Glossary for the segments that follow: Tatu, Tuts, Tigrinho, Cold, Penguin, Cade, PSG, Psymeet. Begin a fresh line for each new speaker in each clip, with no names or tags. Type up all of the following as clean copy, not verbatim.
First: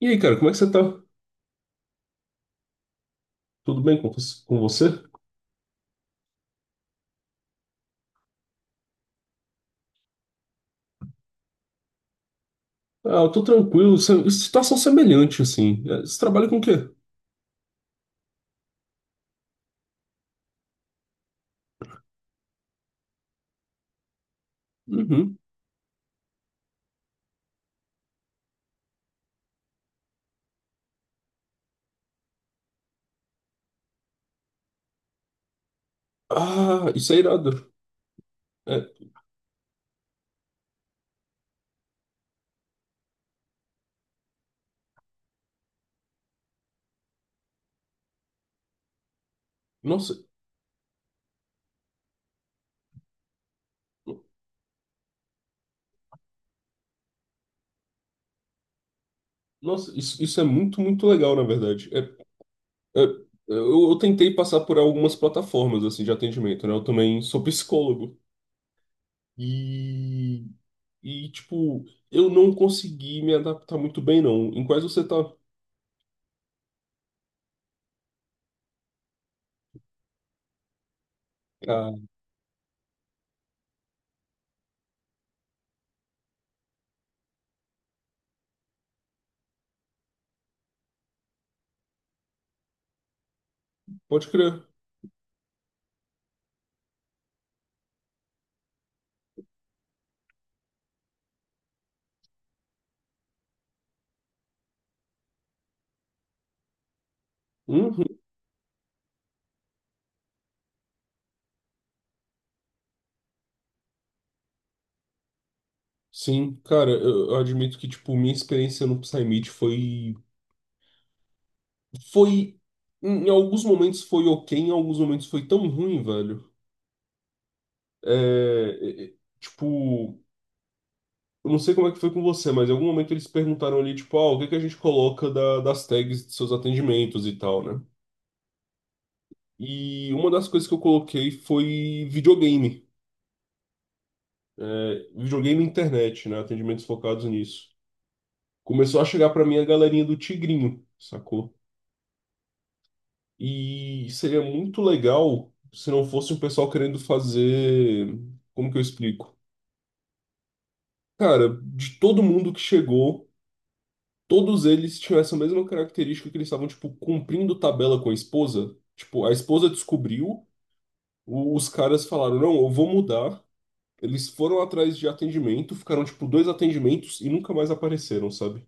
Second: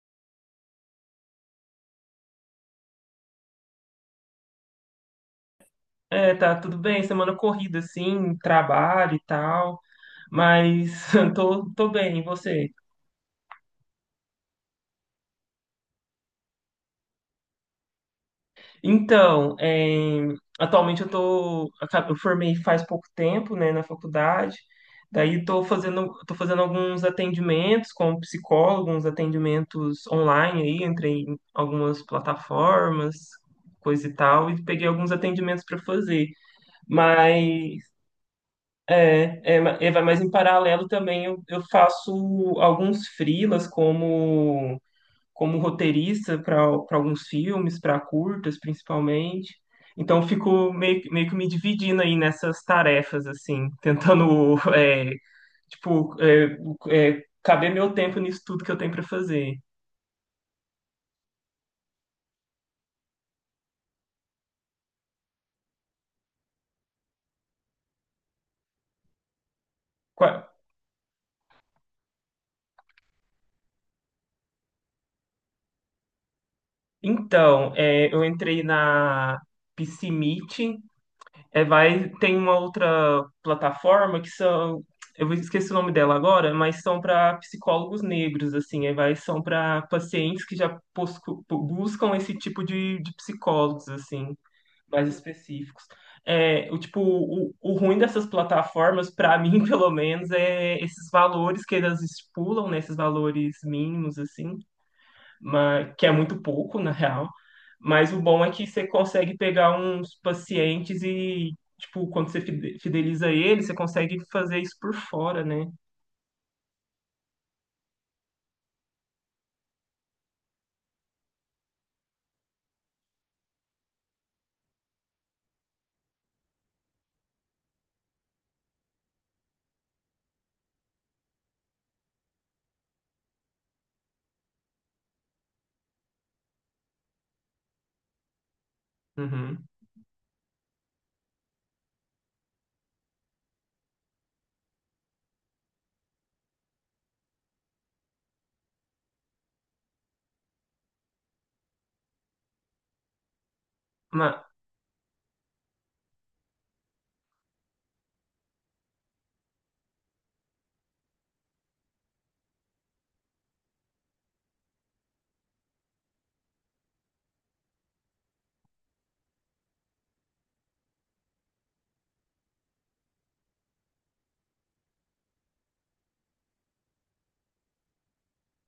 E aí, cara, como é que você tá? Tudo bem com você?
É, tá tudo bem, semana corrida assim, trabalho e tal, mas tô bem, e você?
Ah, eu tô tranquilo. Situação semelhante, assim. Você trabalha com o quê?
Então, é, atualmente eu tô, eu formei faz pouco tempo, né, na faculdade,
Uhum.
daí tô fazendo alguns atendimentos como psicólogo, uns atendimentos online aí, entrei em algumas plataformas, coisa e tal, e peguei alguns atendimentos para fazer.
Ah, isso é irado. É,
Mas em paralelo também eu faço alguns freelas como, como roteirista para alguns filmes, para curtas principalmente.
nossa,
Então eu fico meio, meio que me dividindo aí nessas tarefas, assim, tentando, tipo, é, caber meu tempo nisso tudo que eu tenho para fazer.
isso, isso é muito legal, na verdade. É, eu tentei passar por algumas plataformas, assim, de atendimento, né? Eu também sou psicólogo. E,
Qua-
tipo, eu não consegui me adaptar muito bem, não. Em quais você tá?
Então, é, eu entrei na PCMeet. É,
Ah,
vai, tem uma outra plataforma que são, eu esqueci o nome dela agora, mas são para psicólogos negros, assim, é, vai, são para pacientes que já buscam esse tipo de psicólogos,
pode
assim,
crer.
mais específicos. É, o tipo, o ruim dessas plataformas, para mim, pelo menos, é esses valores que elas estipulam, né, esses valores mínimos, assim, mas, que é muito pouco, na real. Mas
Uhum.
o bom é que você consegue pegar uns pacientes e, tipo, quando você fideliza ele, você consegue fazer isso por fora, né?
Sim, cara, eu admito que, tipo, minha experiência no Psymeet foi, em alguns momentos foi ok, em alguns momentos foi tão ruim, velho. É, é, é, tipo, eu não sei como é que foi com você, mas em algum momento eles perguntaram ali, tipo, ah, o que que a gente coloca das tags de seus atendimentos e tal, né?
Uhum.
E uma das coisas que eu coloquei foi videogame, videogame e internet, né? Atendimentos focados nisso. Começou a chegar pra mim a galerinha do Tigrinho, sacou? E seria
Ma-
muito legal se não fosse um pessoal querendo fazer. Como que eu explico? Cara, de todo mundo que chegou, todos eles tinham essa mesma característica que eles estavam, tipo, cumprindo tabela com a esposa. Tipo, a esposa descobriu, os caras falaram, não, eu vou mudar. Eles foram atrás de atendimento, ficaram, tipo, dois atendimentos e nunca mais apareceram, sabe?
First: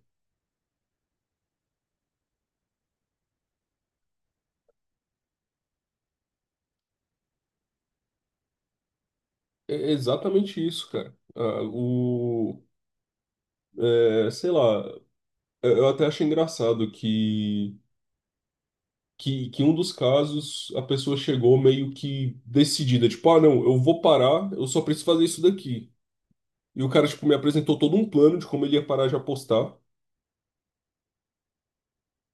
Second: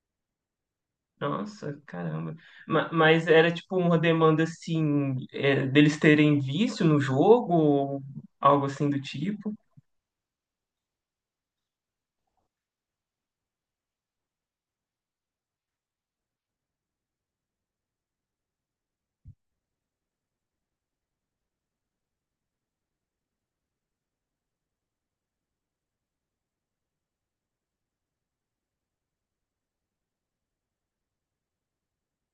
Nossa, caramba. Mas era, tipo, uma demanda, assim, é, deles terem vício no jogo ou algo assim do tipo?
É exatamente isso, cara. Ah, o. Sei lá, eu até achei engraçado que em um dos casos a pessoa chegou meio que decidida, tipo, ah, não, eu vou parar, eu só preciso fazer isso daqui. E o cara, tipo, me apresentou todo um plano de como ele ia parar de apostar.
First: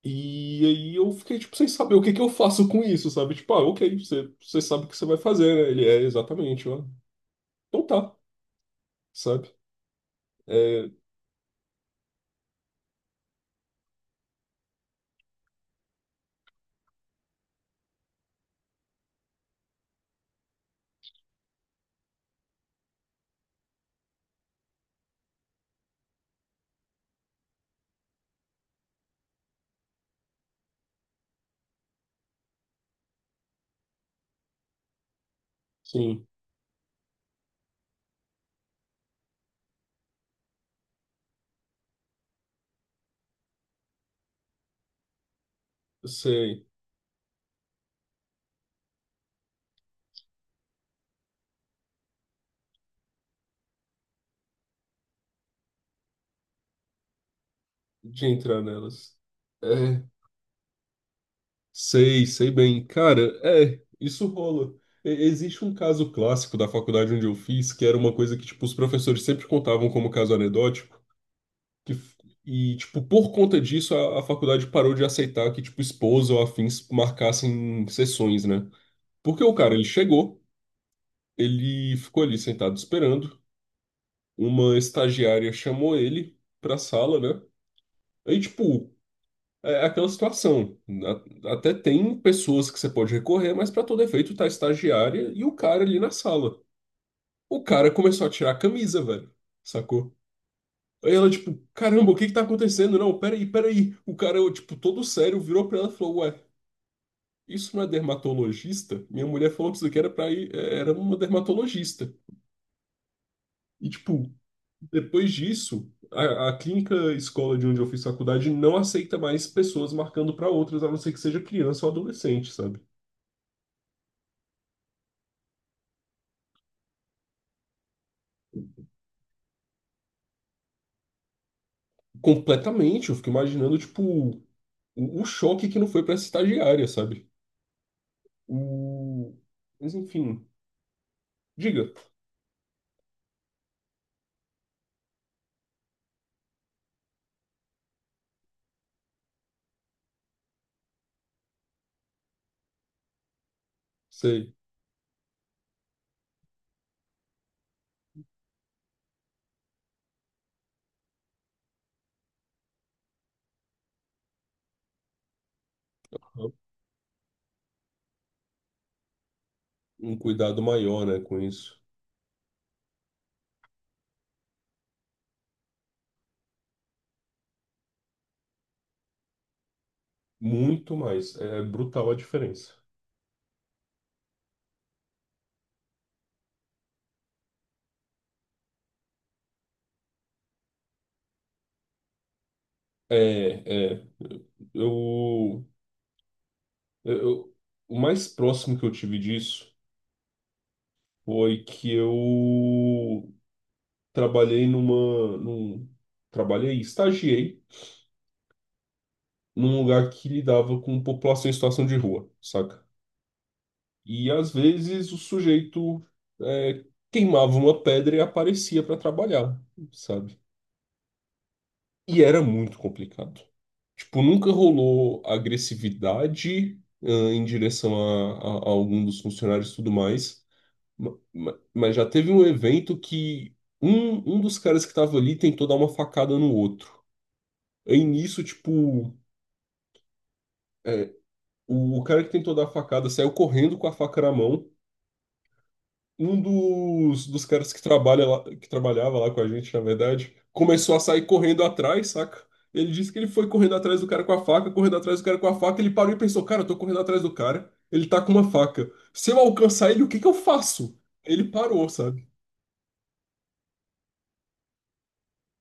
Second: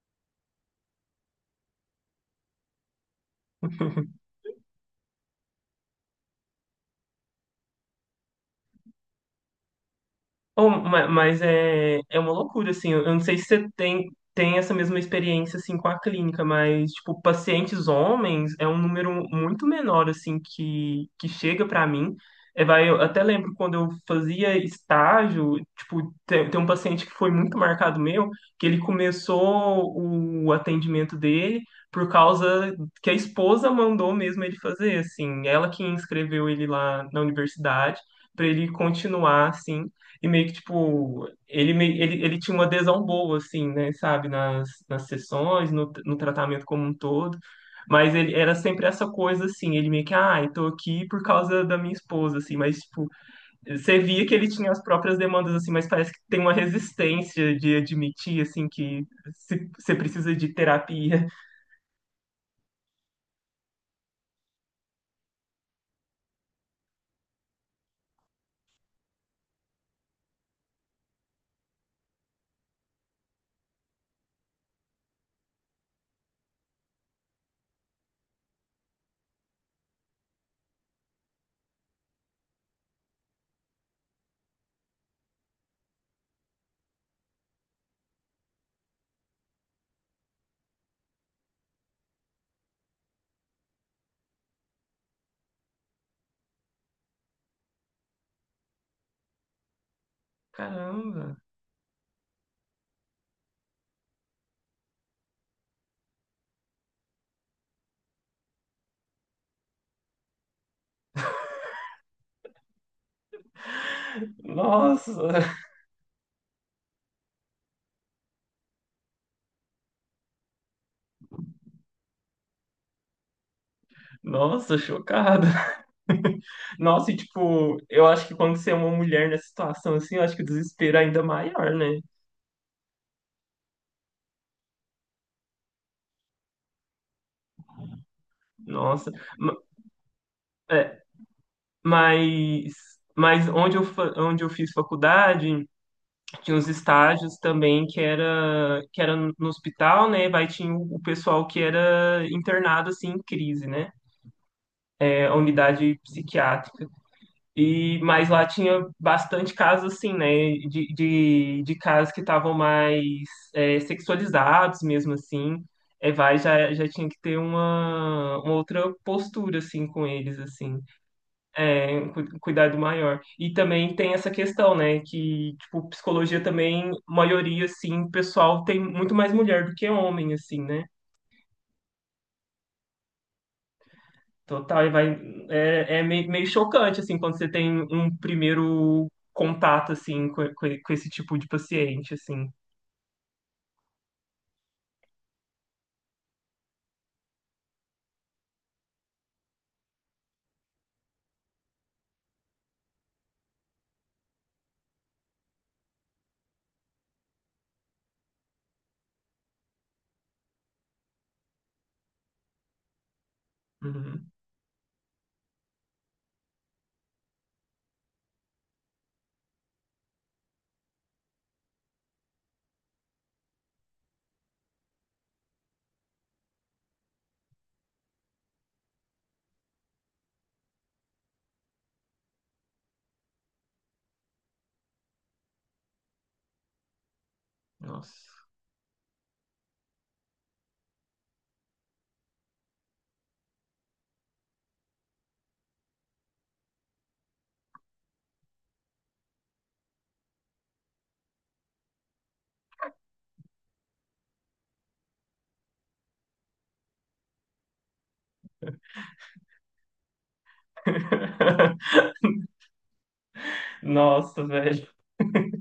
E aí eu fiquei, tipo, sem saber o que que eu faço com isso, sabe? Tipo, ah, ok, você sabe o que você vai fazer, né? Ele é exatamente, ó. Então tá, sabe?
Oh,
É,
mas é, é uma loucura, assim. Eu não sei se você tem, tem essa mesma experiência, assim, com a clínica, mas, tipo, pacientes homens é um número muito menor, assim, que chega pra mim. É, vai, eu até lembro quando eu fazia estágio, tipo, tem, tem um paciente que foi muito marcado meu, que ele começou o atendimento dele por causa que a esposa mandou mesmo ele fazer, assim. Ela que
sim,
inscreveu ele lá na universidade, para ele continuar assim. E meio que, tipo, ele, ele, ele tinha uma adesão boa, assim, né, sabe, nas, nas sessões, no,
eu
no
sei
tratamento como um todo. Mas ele era sempre essa coisa, assim, ele meio que, ah, eu tô aqui por causa da minha esposa, assim, mas, tipo, você via que ele tinha as próprias demandas, assim, mas parece que tem uma resistência de
de
admitir,
entrar
assim, que
nelas.
você
É,
precisa de terapia.
sei, sei bem. Cara, é, isso rola. Existe um caso clássico da faculdade onde eu fiz, que era uma coisa que, tipo, os professores sempre contavam como caso anedótico, que, f- e, tipo, por conta disso, a faculdade parou de aceitar que, tipo, esposa ou afins marcassem sessões, né? Porque o cara, ele chegou, ele ficou ali sentado esperando, uma estagiária chamou ele pra sala, né? Aí, tipo, é é aquela situação. Até tem pessoas que você pode recorrer, mas para todo efeito tá a estagiária e o cara ali na sala. O cara começou a tirar a camisa, velho. Sacou? Aí ela,
Caramba,
tipo, caramba, o que que tá acontecendo? Não, peraí, peraí. O cara, tipo, todo sério, virou pra ela e falou: Ué, isso não é dermatologista? Minha mulher falou que isso aqui era pra ir, era uma dermatologista. E, tipo,
nossa,
depois disso, a clínica escola de onde eu fiz faculdade não aceita mais pessoas marcando pra outras, a não ser que seja criança ou adolescente, sabe?
nossa, chocado. Nossa, e tipo, eu acho que quando você é uma mulher nessa situação assim, eu acho que o desespero é ainda maior, né?
Completamente, eu fico imaginando, tipo, o choque que não foi pra essa estagiária, sabe?
Nossa.
O...
Ma-
Mas enfim, diga,
mas onde onde eu fiz faculdade, tinha uns estágios também que era no hospital, né? Vai, tinha o pessoal que era internado assim em crise, né?
sei,
É, a unidade psiquiátrica. E, mas lá tinha bastante casos assim, né? De casos que estavam mais é, sexualizados mesmo assim. É, vai, já tinha que ter uma outra postura assim com
um
eles,
cuidado
assim,
maior, né, com isso.
é, um cuidado maior. E também tem essa questão, né? Que, tipo, psicologia também, maioria, assim, pessoal tem muito mais mulher do que homem, assim, né?
Muito mais, é brutal a diferença.
Total, e vai. É, é meio, meio chocante, assim, quando você tem um primeiro contato, assim, com esse tipo de paciente, assim.
É, é, eu, eu, o mais próximo que eu tive disso foi que eu trabalhei numa, num, trabalhei, estagiei num lugar que lidava com população em situação de rua, saca? E
Uhum.
às vezes o sujeito é, queimava uma pedra e aparecia para trabalhar, sabe? E era muito complicado. Tipo, nunca rolou agressividade em direção a algum dos funcionários e tudo mais. Mas já teve um evento que um dos caras que tava ali tentou dar uma facada no outro. Aí nisso,
Nossa.
tipo, é, o cara que tentou dar a facada saiu correndo com a faca na mão. Um, dos caras que trabalha lá, que trabalhava lá com a gente, na verdade, começou a sair correndo atrás, saca? Ele disse que ele foi correndo atrás do cara com a faca, correndo atrás do cara com a faca, ele parou e pensou, cara, eu tô correndo atrás do cara, ele tá com uma faca. Se eu alcançar ele, o que que eu faço? Ele parou, sabe?
Nossa, velho.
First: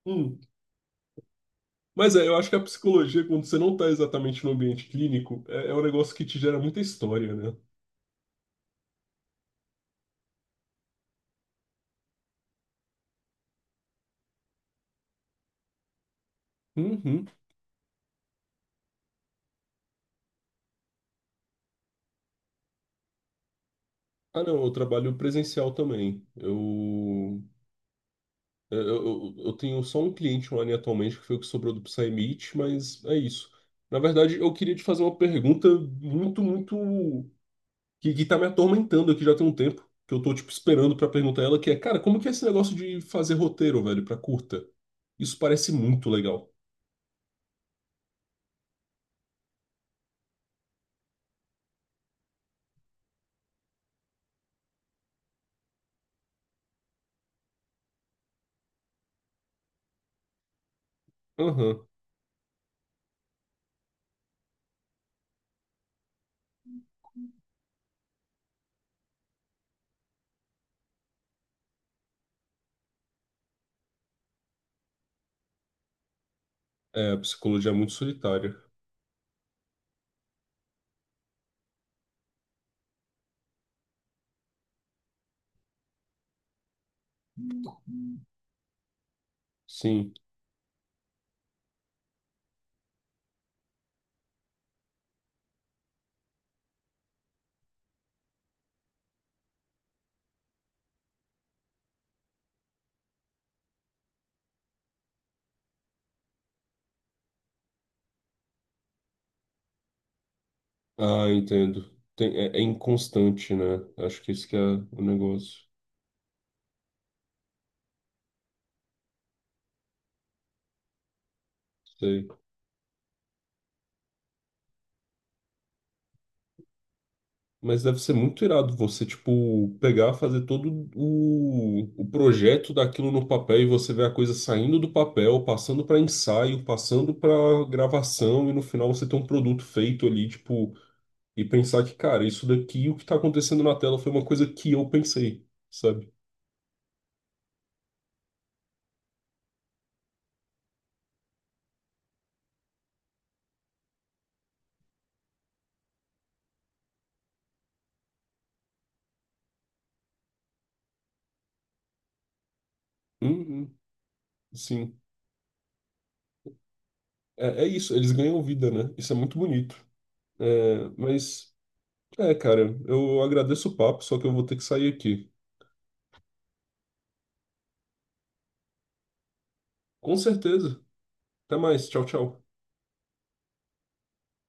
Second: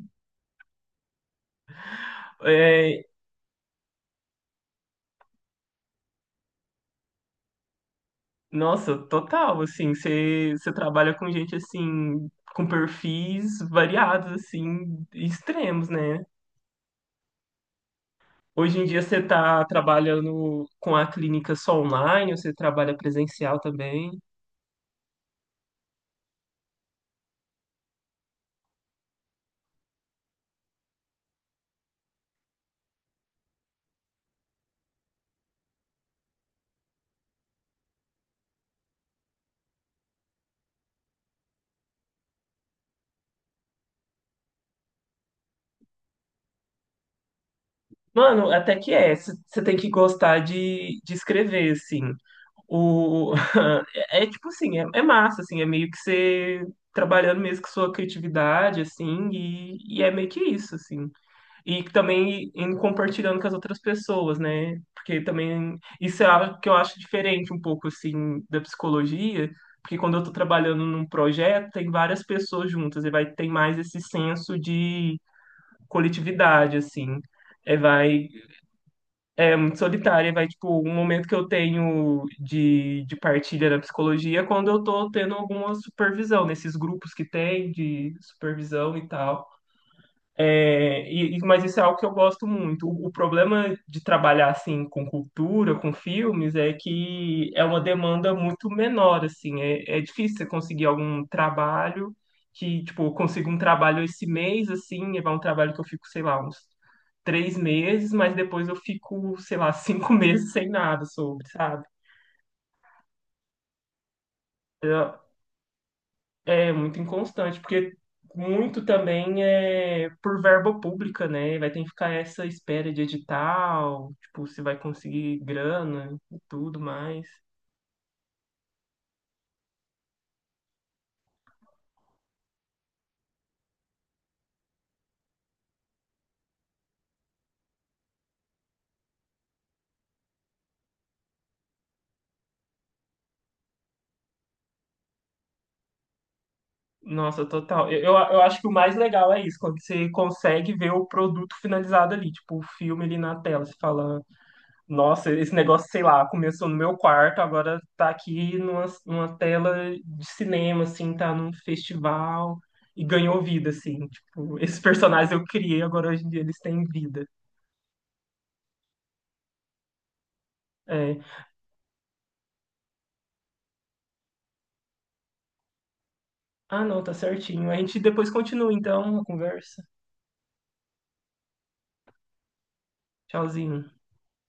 Hum. Mas é, eu acho que a
É,
psicologia, quando você não tá exatamente no ambiente clínico, é um negócio que te gera muita história, né?
nossa, total, assim, você trabalha com gente, assim, com perfis variados, assim, extremos, né?
Uhum.
Hoje em dia você tá trabalhando com a clínica só online, ou você trabalha presencial também?
Ah, não, eu trabalho presencial também. Eu tenho só um cliente online atualmente que foi o que sobrou do Psymeet, mas é isso. Na verdade, eu queria te fazer uma pergunta muito, muito. que tá me atormentando aqui já tem um tempo, que eu tô, tipo, esperando pra perguntar ela, que é, cara, como que é esse negócio de fazer roteiro, velho, pra curta? Isso parece muito legal.
Mano, até que é. Você tem que gostar de escrever, assim. O, é, é tipo assim, é, é massa, assim, é meio que você trabalhando mesmo com sua criatividade, assim, e é meio que isso, assim. E
Aham.
também em compartilhando com as outras pessoas, né? Porque também isso é algo que eu acho diferente um pouco, assim, da psicologia, porque quando eu tô trabalhando num projeto, tem várias pessoas juntas, e vai ter mais esse senso de coletividade,
É, a
assim.
psicologia é
É,
muito
vai,
solitária.
muito solitária, vai, tipo, um momento que eu tenho de partilha na psicologia é quando eu tô tendo alguma supervisão, nesses grupos que tem de supervisão e tal.
Sim.
É, mas isso é algo que eu gosto muito. O problema de trabalhar assim com cultura, com filmes, é que é uma demanda muito menor, assim. É, é difícil você conseguir algum trabalho que, tipo, eu consigo um trabalho esse mês, assim, é um trabalho que eu fico, sei lá, uns três meses, mas depois eu fico, sei lá, cinco meses sem nada
Ah,
sobre, sabe?
entendo. Tem- é, é inconstante, né? Acho que esse que é o negócio.
É muito inconstante, porque muito também é por verba pública, né? Vai ter que ficar
Sei.
essa espera de edital, tipo, se vai conseguir grana e tudo mais.
Mas deve ser muito irado você, tipo, pegar, fazer todo o projeto daquilo no papel e você ver a coisa saindo do papel, passando para ensaio, passando para gravação e no final você ter um produto feito ali, tipo, e pensar que, cara, isso daqui, o que tá acontecendo na tela foi uma coisa que eu pensei, sabe?
Nossa, total. Eu, eu acho que o mais legal é isso, quando você consegue ver o produto finalizado ali, tipo, o filme ali na tela. Você fala, nossa, esse negócio, sei lá, começou no meu quarto, agora tá aqui numa, numa tela de cinema, assim, tá num festival e ganhou vida,
Uhum,
assim. Tipo, esses
sim.
personagens eu criei, agora hoje em dia eles têm vida.
É, é isso, eles ganham vida, né? Isso é muito bonito. É,
É.
mas, é, cara, eu agradeço o papo, só que eu vou ter que sair aqui.
Ah, não, tá certinho. A gente depois continua, então, a conversa.
Com certeza. Até mais. Tchau, tchau.
Tchauzinho.